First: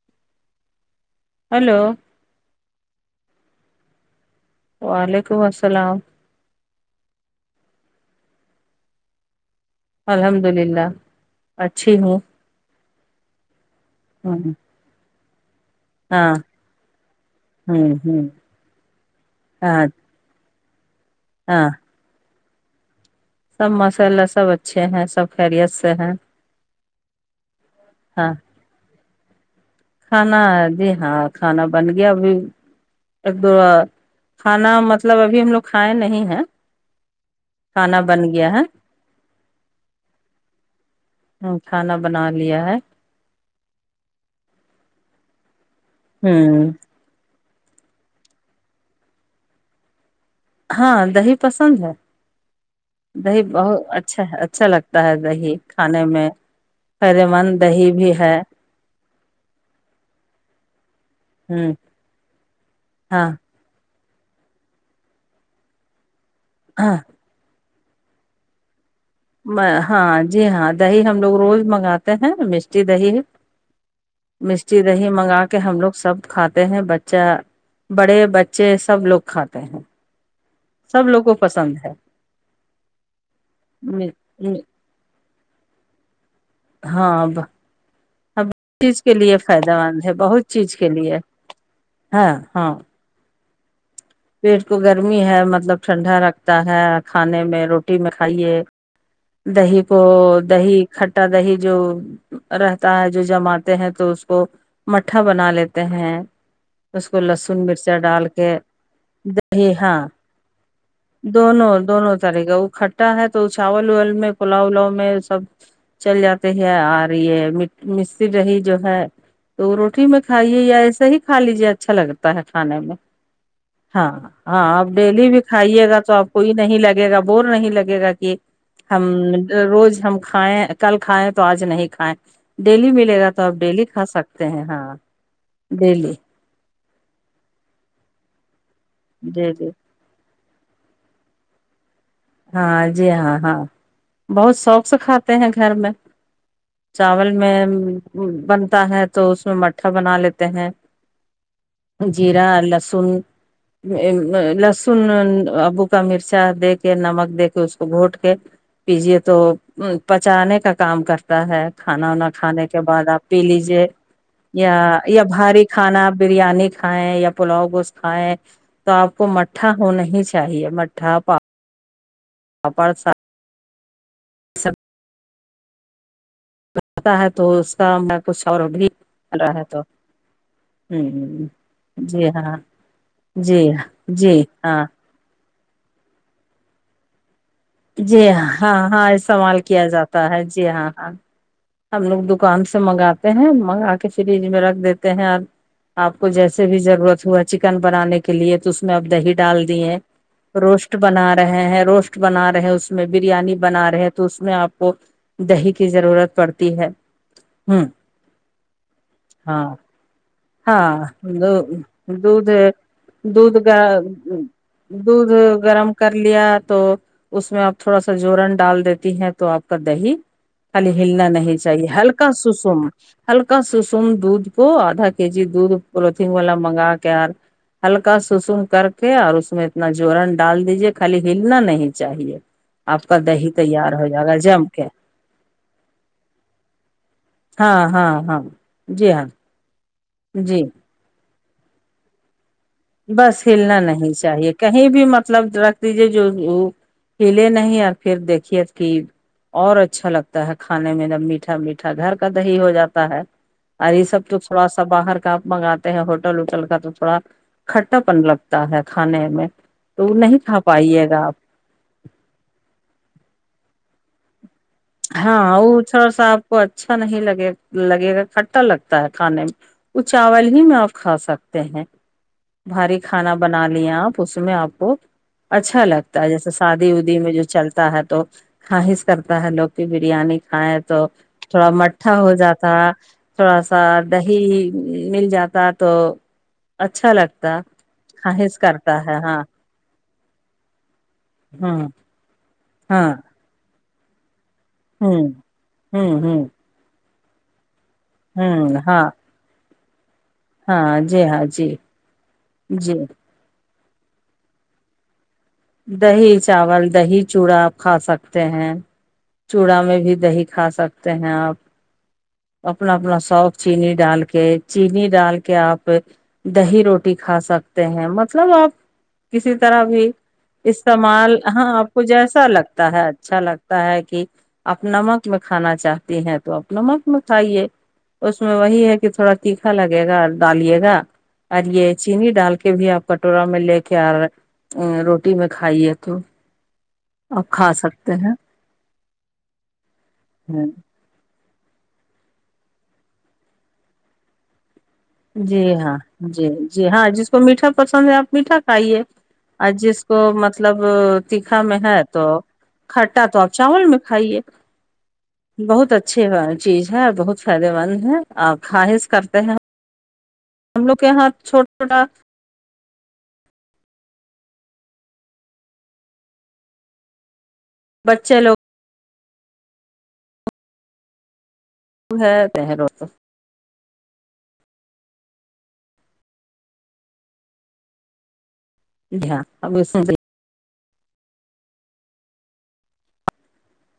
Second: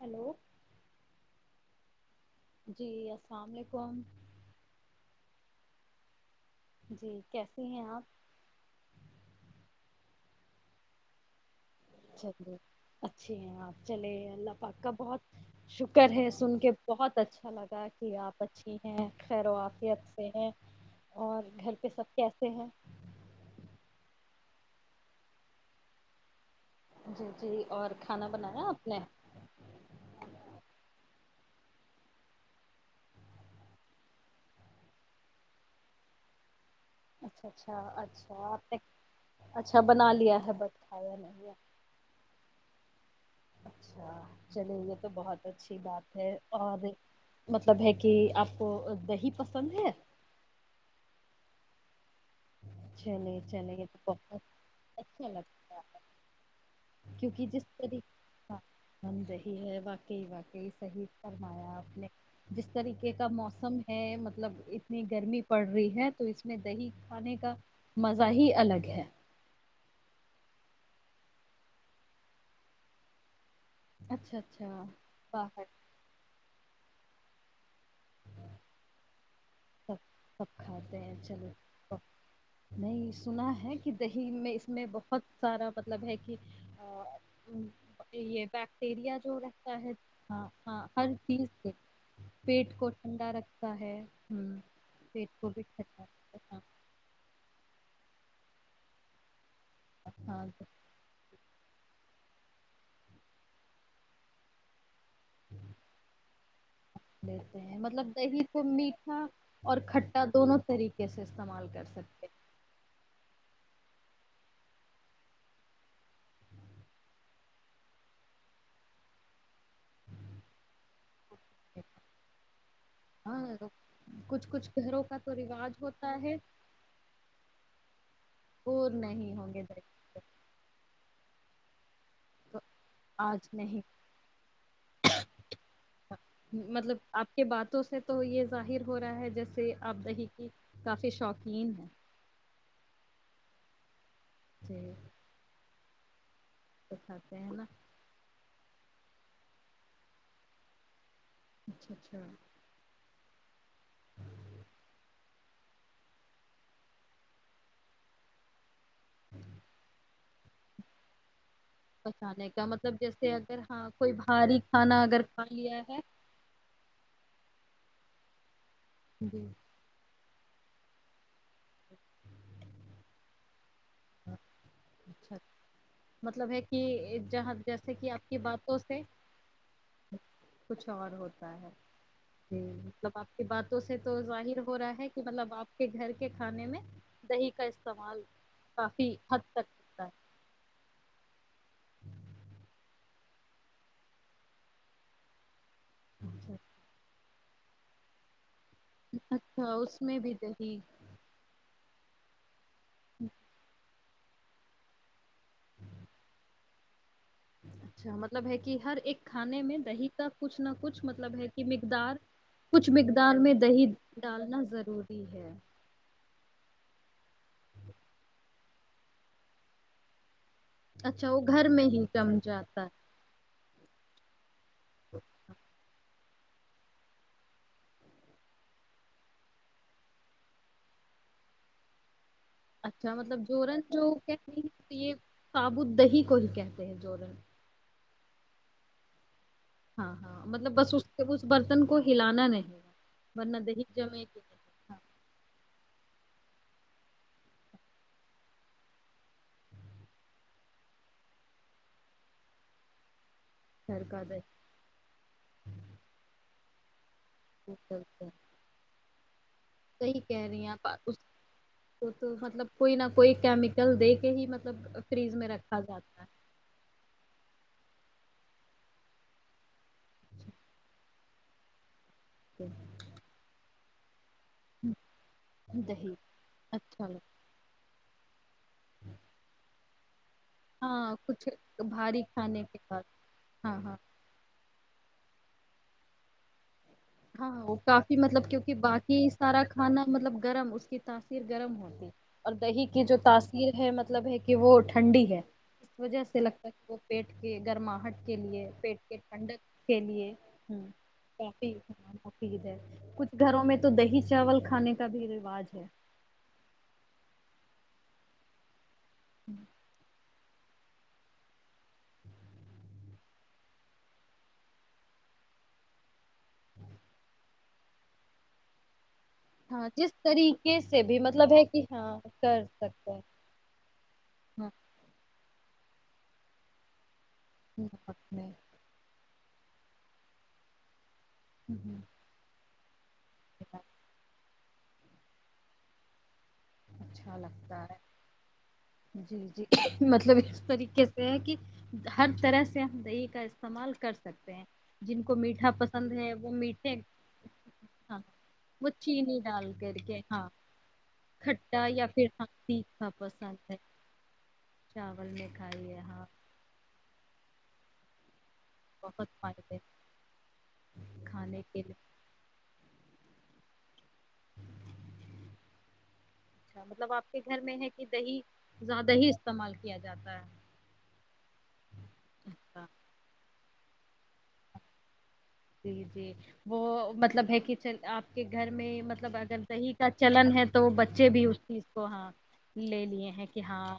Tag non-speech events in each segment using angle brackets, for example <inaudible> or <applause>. Hello hello جی السلام علیکم وعلیکم السلام جی کیسے ہیں آپ الحمد للہ اچھی ہوں چلیے اچھے ہیںپ چلے اللہ پاکا بہت شکر ہے ہاں سن کے بہت اچھا لگا ہوں کہ ہوں آپ اچھی ہیں خیر و ہاں آافیت سے ہیں اور ہاں گھر پہ سب کے سے ہے <inaudible> سب مساللہ سب اچھے ہیں سب خیریت سے ہیں جی جی اور کھانا ہاں بنایا آپ نے کھانا جی ہاں کھانا بن گیا ابھی ایک دو کھانا مطلب ابھی ہم لوگ کھائے نہیں ہیں اچھا اچھا کھانا بن اچھا گیا ہے آپ نے اچھا بنا لیا ہے بٹ کھایا میں ہ کھانا بنا لیا ہے اچھا چلیے یہ تو بہت اچھا اچھی بات ہے ہوں اور مطلب ہے کہ آپ کو دہی پسند ہے ہاں دہی پسند ہے چلے دہی چلے بہت یہ تو اچھا بہت اچھا لگتا ہے اچھا دہی لگتا کھانے ہے میں فائدے مند دہی بھی ہے م صی ہے واقعی واقعی صحیح ہ فرمایا اپنے جس طریقے کا ہاں موسم ہے مطلب اتنی گرمی پڑ رہی ہے تو اس میں دہی ہاں کا مزہ ہی الگ ہے ہاں جی ہاں دہی ہم لوگ روز منگاتے ہیں مشٹی دہی اچھا مٹی اچھا دہی منگا کے باہر ہم لوگ سب کھاتے ہیں بچ اچھا بڑے بچے سب لوگ کھاتے ہیں اچ سب کھاتے سب ہیں لوگ کو پسند ہے چلو نہیں سنا ہے کہ دہی میں اس میں بہت سارا مطلب ہے کہ ہاں یہ ہر چیز کے بیکٹیریا لیے جو فائدہ رہتا ہے مند ہ بہت چیز ہاں کے ہر لیے چیز سے ہاں ہاں پیٹ کو ٹھنڈا رکھ چے پیٹ کو گرمی ہے مطلب ٹھنڈا رکھتا ہے کھانے میں رو رٹی میں کھائیے دہی کو سانس دہی کھٹا دہی جو رہتا ہے جو جماتے ہیں تو اس کو مٹھا بنا لیتے ہیں اس کو لیتے لہسن ہیں مرچا مطلب ڈال دہی کے کو میٹھا اور دہیہ کھٹا دونوں طریقے سے استعمال دونوں کر دونوں سکتے طر کا وہ کھٹا ہے تو چاول پلاؤ الاؤ میں سب چل جاتے ہے اور یہ مستری رہی جو ہے تو روٹی میں کھائیے یا ایسا ہی کھا لیجے ہیں اچھا لگتا ہے کھانے میں ہاں ہاں کچھ ہاں کچھ آپ گھروں کا ڈیلی تو بھی رواج کھائیے گا تو ہوتا آپ ہے کوئی نہیں لگے گا بور نہیں لگے گا کہ وہ ہم نہیں ہوں گے روز ہم دہی کھائیں کل کھیں تو آج نہیں کھائےیں تو ڈیلی ملے گا تو آج آپ ڈیلی نہیں کھا سکتے ہیں ہاں ڈیلی مطلب آپ کے باتوں سے تو یہ ظاہر ہو رہا ہے ڈیلی جیسے آپ دی کافی شوقین ہے ہاں جی ہاں ہاں بہت شوق جی سے کھاتے ہیں گھر میں تو چاول کھاتے ہیں میں نا بن تا ہے تو اس میں مٹھا بنا لیتے ہیں اچھا اچھا جیرا لہسن لہسن ابو کا مرچا دیکھ کے نمک دے کے اس کو گھونٹ کے پیجیے تو بچانے کا کام کرتا ہے کھانا وناا پچانے کا کھانے کے مطلب بعد آپ جیسے پی اگر لیجے ہاں کوئی بھاری یا کھانا اگر یا کھا بھاری لیا ہے کھانا آپ بریانی کھائیں یا پلاؤ گوشت کائے تو آپ کو جی مٹھا ہونا ہی چاہی اچ چاہیے مٹھا پا اپپر سات سب اچھا مطلب ہے ہوتا کہ ہے تو جہاں اس جیسے کا کہ میں آپ کی کچھ اور باتوں بھی سے رہا ہے تو کچھ اور ہ ہوتا ہے جی ج ہاں مطلب آپ کی جی باتوں سے تو جی ظاہر ہو ہاں رہا ہے کہ مطلب آپ کے گھر کے کھانے میں دہی کا جی استعمال ہاں ہاں ہاں کافی اس حد تک سوال کیا کیا ہوتا جاتا ہے جی ہاں ہاں ہم لوگ دکان سے منگاتے ہیں منگا کے فریج میں رکھ دیتے ہیں اور آپ کو جیسے اچھا بھی ضرورت ہوا چکن بنانے کے لیے تو اس میں اب دہی ڈال اچھا دیے اس میں بھی دہی روسٹ بنا رہے ہیں روسٹ بنا رہ سحس میں بریانی بنا رہے تھے تو اس میں آپ کو دہی کی ضرورت پڑتی ہے ہ اچھا مطلب ہے کہ ہر ایک کھانے ہاں میں دہی کا کچھ نہ ہاں کچھ مطلب ہے کہ مقدار دھ کچھ مقدار میں دھ گ دہی ڈالنا ضروری دودھ ہے گرم کر لیا تو تو اس میں آپ تھوڑا سا جوورن ڈال دیتی ہیں تو آپ کا دہی خالی ہلنا اچھا وہ نہیں گھر میں چاہیے ہی ہلکا جم سسم جاتا ہے ہلکا سسم دودھ کو آدھا دودھ پلیوتھین والا منگا کےیار ہلکا سسم کر کے اور اس میں اتنا جوورن ڈال دیجے خالی ہلنا نہیں چاہیے آپ اچھا کا مطلب دہی جوورن تیار جو ہو جائے گا کہتے جم کے ہیں یہ تابو دہی کو ہی کہتے ہیں جوورن ہاں ہاں ہاں جی ہاں ہاں ہاں جی مطلب بس اس جب اس برتن کو ہلانا نہیں ہے بس ورنہ ہلنا دہی نہیں جمے گی چاہیے کہیں نہیں ہاں بھی مطلب رکھ دیجیے جو وہ پلے نہیں اور پھر دیکھیے کہ اور اچھا لگتا ہے کھانے میں جب میٹھا میٹھا گھر کا د ہیی ہو جاتا ہے ار گھر یہ سب کا تو دہی تھوڑا سا باہر کاپ منگاتے ہیں ہوٹل وٹل کا پا کھٹا پن لگتا ہے کھانے میں تو وہ صحیح نہیں کہہ رہی کھا ہیں آپ پائیے اس گا آپ کو تو مطلب کوئی نہ کوئی کیمیکل دے کے ہی مطلب فریج ہاں میں رکھا اچھاڑ جاتا سا آپ کو اچھا نہیں لگے لگے گا کھٹا لگتا ہے کھانے میں وہ چاول ہی میں آپ کھا سکتے ہیں ہے بھاری کھانا بنا ل الیاپ اس میں آپ کو اچھا دہی لگتا ہے جیسے شادی اچھا ودی لگ میں جو چلتا ہے تو خاہس کرتا ہے لوگ بریانی کھائیں تو ہاں کچھ تھوڑا مٹھا بھاری ہو کھانے جاتا کے بعد تھوڑا ہاں سا ہاں دہی مل جاتا تو اچھا لگتا ہاں وہ کافی مطلب خواہش کیونکہ کرتا ہے باقی ہاں سارا کھانا مطلب گرم اس کی تاثیر گرم ہوں ہوتی اور دہی کی ہاں جو تاثیر ہے ملب مطلب کہ وہ ٹھنڈی ہوں ہے اس ہوں وجہ سے ہوں لگتا ہے کہ وہ پیٹ کے گرما ہٹ کے لیے ہوں پیٹ ہاں کے ٹنڈک کے لیے ہاں جی ہاں جی دھر جی کچھ گھروں میں تو دہی چاول کھانے کا بھی رہ دہی چاول دہی چوڑا کھا سکتے ہیں چوڑا میں بھی دہی کھا سکتے ہیں آپ اپنا اپنا سوف چینینی ڈال کے چینی ڈال کے آپ دہی روٹی کھا سکتے ہیں مطلب آپ کسی طرح ہاں بھی جس طریقے سے بھی استعمال مطلب ہے ہاں کہ آپ کو جیسا کر لگتا ہے سکتے ہیں اچھا لگتا ہے کہ ہاں آپ نمک میں کھانا چاہتی ہیں تو اپنا مت مٹائیے اس میں وہی ہے کہ تھوڑا تیکھا لگے گا ڈالیے گا اور یہ ہوں، چینی ڈال کے بھی آپ کٹورا میں لے کے آ رہے روٹی رٹی میں کھائی ہے تو اچھا آپ کھا لگتا سکتے ہیں ہے جی جی مطلب اس طریقے سے ہے کہ ہر طرح سے ہم دہی کا استعمال کر سکتے ہیں جن کو جی میٹھا ہاں پسند ہے جی وہ جی میٹھے ہاں جس کو میٹھا پسند ہے ہاں آپ میٹھا وہ کھائیے چینی ڈال اور کر جس کو کے ہاں مطلب تیککھا میں کھٹا ہے یا تو پھر ہاں تیکھا کھٹا تو آپ پسند ہے چاول میں کھائیے چاول میں بہت کھائیے ہاں اچھے چیز ہے بہت سارے مند ہیں آپ خواہش بہت کرتے ہیں مرد ہم لوگ کے یہاں چھوٹا چھوٹا اچھا مطلب آپ گھر میں ہے کہ دہی بچے لوگ زیادہ استعمال کیا جاتا ہے ہے کہ اچھا روس جی جی وہ مطلب ہے کہل آپ کے گھر میں مطلب اگر دہی کا چلن ہے تو بچے بھی اس چیز کو ہاں لے لیے ہیں کہ ہاں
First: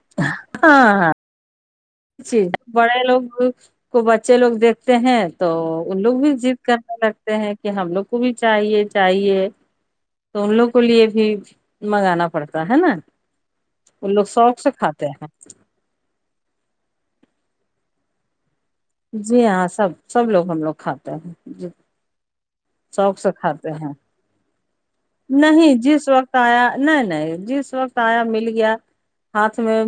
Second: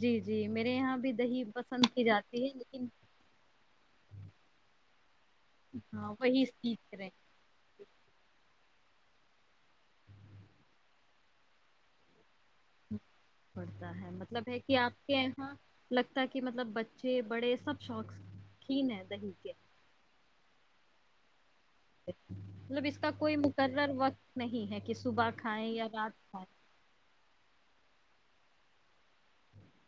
جی جی میرے یہاں بھی دہی ب چیز بڑے لوگ کو بچے لوگ دیکھ تد تو ان ہاں لوگ بھی وہی ضد سیکھ کرنے رہے لگتے ہیں کہ ہم لوگ کو بھی چاہیے چاہیے تو ان لوگ کو لیے بھی منگانا پڑتا ہے نا پڑتا ہے ان لوگ مطلب ہے شوق سے کہ کھاتے آپ کے ہیں یہاں لگتا ہے کہ مطلب اچھے بڑے سب شوقس جی ہاں سب سب لوگ ہم لوگ کھاتے ہیں جی مطلب اس کا شوق سے کوئی کھاتے مقرر ہیں وقت نہیں ہے کہ صبح کھائیں نہیں یا جس رات وقت کھائیں آیا نہیں نہیں جس وقت آیا مل گیا ہاتھ میں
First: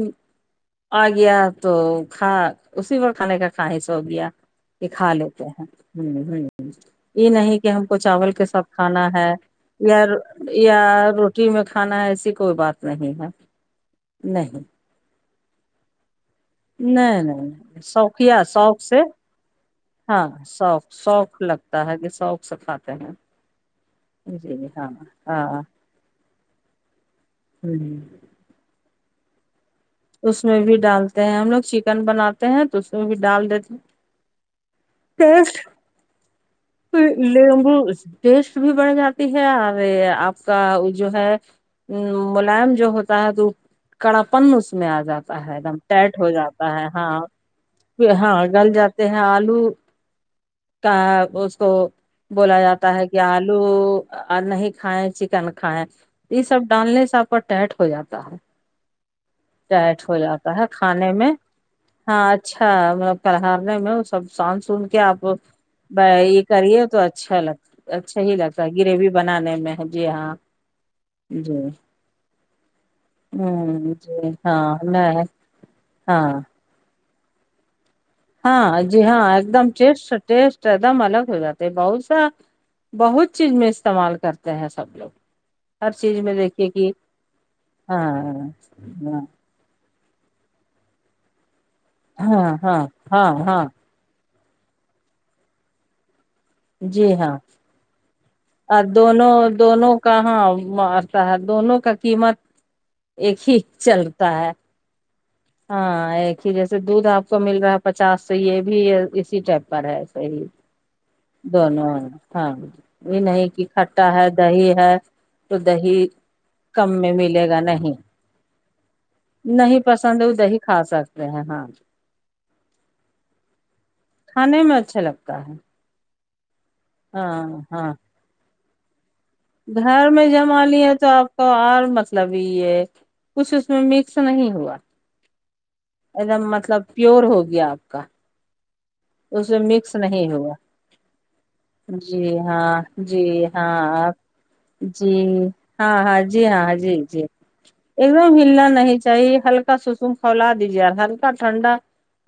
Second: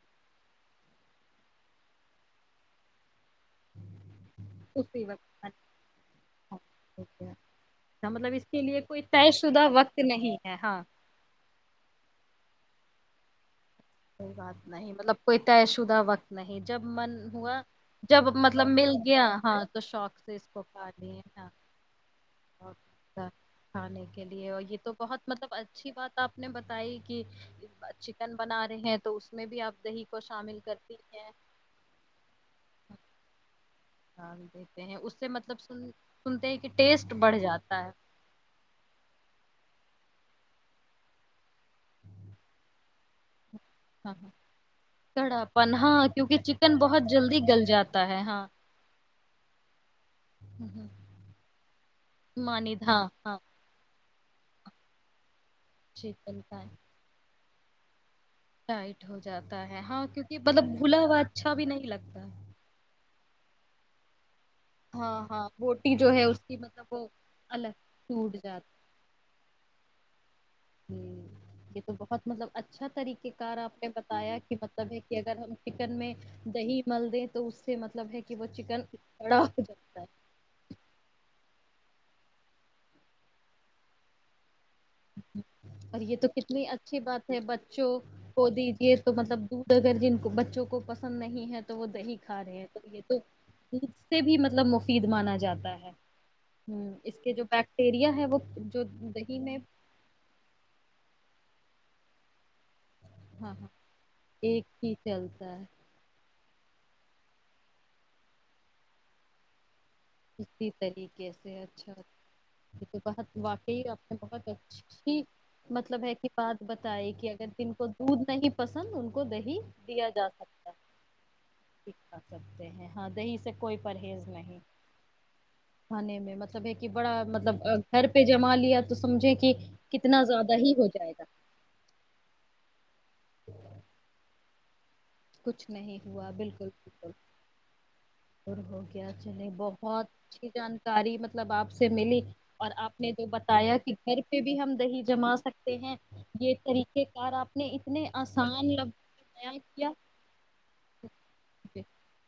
آ گیا تو کھا اسی وقت کھانے کا خواہش ہو گیا کہ اسی کھا لیتے وقت ہیں ہ ہ یہ کھائیں نہیں کہ ہم کو اچھا چاول مطلب کے اس ساتھ لیے کوئی کھانا ہے طے شدہ وقت یا نہیں ہے ہاں یا روٹی میں کھانا ہے ایسی کوئی بات صحی ہے کوئی بات نہیں مطلب کوئیتا ہے اسہ وقت نہیں جب من نہیں ہوا نہیں جب شوقیہ مطلب شوق مل سے گیا ہاں تو شوق ہاں سے اس کو کھا شوق لے شوق ہ لگتا ہے کہ شوق سے کھاتے ہیں کھانے کے لیے اور جی یہ ہاں تو بہت مطلب ہاں اچھی بات آپ نے بتائی کہ ہ چکن بنا ہیں تو اس میں بھی آپ دہی کو اس میں شامل بھی کرتی ڈالتے ہیں ہم لوگ چکن بناتے ہیں تو اس میں بھی ڈال دیتے ہیں ہاں کہتے ہیں اس سے ٹیسٹ مطلب سن سنتے ہیں کہ ٹیسٹ بڑھ لیمبو جاتا ہے ٹیسٹ بھی بڑھ جاتی ہے آپ کا جو ہے ملائم جو ہوتا ہے تو ہاں ہاں کڑاپن اس میں آ کڑا جاتا ہے ایک پن دم ہاں ٹیائٹ ہو کیونکہ جاتا چکن ہے بہت ہاں جلدی گل جاتا ہے ہاں گل جاتے ہیں آلو کا اس کو بولا مانید جاتا ہاں ہے کہ ہاں آلو اور نہیں کھائےیں چکن کھیں چکن یہ سب ڈالنے سے ٹیٹ ہو جاتا ہے ج آ <unintelligible> ائٹ ہو جاتا ہے کھانے ہوا میں اچھا بھی نہیں ہاں لگتا ہے اچھا مطلب کرہارنے میں سان سن کے آپ ہاں ہاں بوٹی جو ہے اس یہ کی کریے مطلب تو وہ اچھا لگ الگ اچھا ہی ٹوٹ لگتا جاتی گریوی بنانے میں جی ہاں ہ جی یہ تو بہت مطلب اچھا طریقے کار آپ نے ہوں جی بتایا ہاں نہیں ٹکن میں ہاں دہی مل دیں تو اس سے مل ہاں جی ہاں ایک دم ہے ٹیسٹ ٹیسٹ ایک دم الگ ہو جاتے بہ بہت چیز میں استعمال کرتے ہیں سب لوگ ہر اور یہ چیز تو میں کتنی دیکھیے کہ اچھی بات ہے بچوں ہاں کو دیجے تو ہاں مطلب دھ اگر جن بچوں کو پسند نہیں ہے تو وہ دہی کھا ہاں رہے ہیں تو ہاں یہ تو ہاں ہاں سے بھی مطلب مطلب مفید مانا جاتا ہے ہ جی اس کے ہاں جو بیکٹیریا ہے وہ جو دہی میں کہاںح دونوں کا قیمت ایک ہاں ہی ہاں چلتا ہے ایک ہی چلتا ہے پ جیسے دودھ آپ کو مل رہا ہے پچاس سو یہ بھی اسی ٹائپ پر ہے صحیح کیسے دونوں اچھا ہیں۔ ہاں ب یہ نہیں کہ واقعی کھٹا نے ہے بہت دہی ہے اچھی تو مطلب دہی ہے کہ بات کم بتائی میں کہ اگر ملے گا جن کو نہیں دودھ نہیں پسند ان کو دہی نہیں دیا پسند جا وہ دہی سکتا ہے کھا سکتے ہیں ہاں سکتے ہیں ہاں دہی سے کوئی پرہیز کھانے نہیں میں اچ لگتا ہے میں مطلب سب ہے کہ بڑا ہاں مطلب ہاں گھر پہ جما لت گھر میں جمی ہے تو جائے گا آپ کو اور مطلب ہی ہے کچھ اس میں مکس نہیں ہوا کچھ نہیں ایک ہوا دم بالکل مطلب بکل پیور ہو گیا آپ کا اور ہو کیا چلے اس میں مکس بہت نہیں اچھی ہوا جانکاری مطلب آپ سے ملی جی اور ہاں آپ نے جو جی بتایا کہ ہاں گھر پہ بھی ہم دہی جی جما سکتے ہیں ہاں ہاں جی یہ ہاں جی طریقہ جی کار آپ نے اتنے ایک آسان لظیا کیا کولا دیجیے ہلکا ٹھنڈا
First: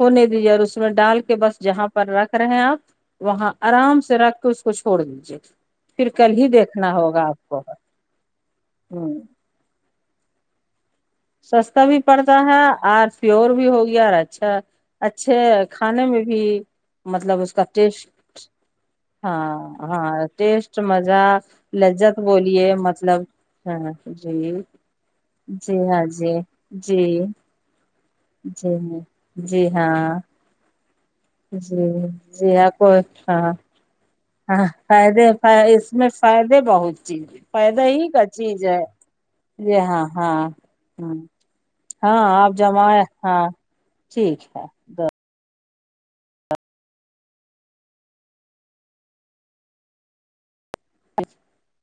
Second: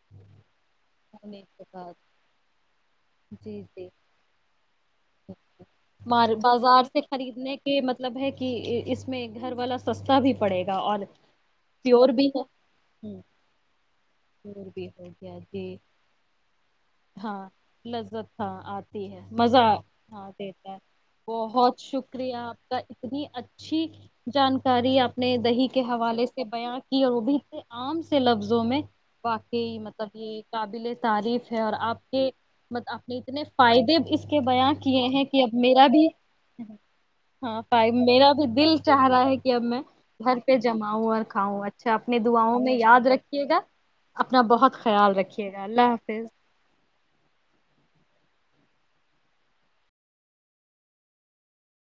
ہونے دیجیے اور اس میں ڈال کے ہونے بس جہاں بعد پر رکھ رہے ہیں آپ وہاں جی جی آرام سے رکھ اس کو چھوڑ دیجیے پھر کل ہی بازار دیکھنا سے ہوگا آپ خریدنے کو کے مطلب ہے کہ اس ہ میں گھر والا سستا بھی پڑے گا اور سستا بھی پڑتا ہے اور پیور بھی ہو گیا اور اچھا پیور بھی ہو اچھے گیا جی کھانے میں بھی مطلب ہاں اس کا لذت ٹیسٹ ہاں آتی ہے مزہ ہاں ہاں دیتا ہے ٹیسٹ مزہ بہت لذت شکریہ آپ بولیے کا مطلب اتنی اچھی ہاں جی جانکاری اپپنے دہی جی کے ہاں حوالے جی سے بیا کی جی روب لفظوں جی میں جی واقعی مطلب ہاں یہ قابل تعریف ہے اور جی آپ کے جی ہاں م کوئی آپنے اتنے ہاں فائدے اس کے ہاں بیان کیے ہیں فائدے کہ اب میرا اس بھی میں فائدے بہت چیز ہاں فائدہ پائی ہی کا میرا بھی چیز دل ہے چاہ رہا ہے کہ اب جی میں ہاں گھر ہاں پہ جماؤں ہ اور کھاؤں اچا اچھا اپنی ہاں آپ دعاؤں میں جمع یاد ہاں رکھیے گا اپنا ٹھیک ہے بہت خیال رکھیے گا اللہ حافظ <inaudible>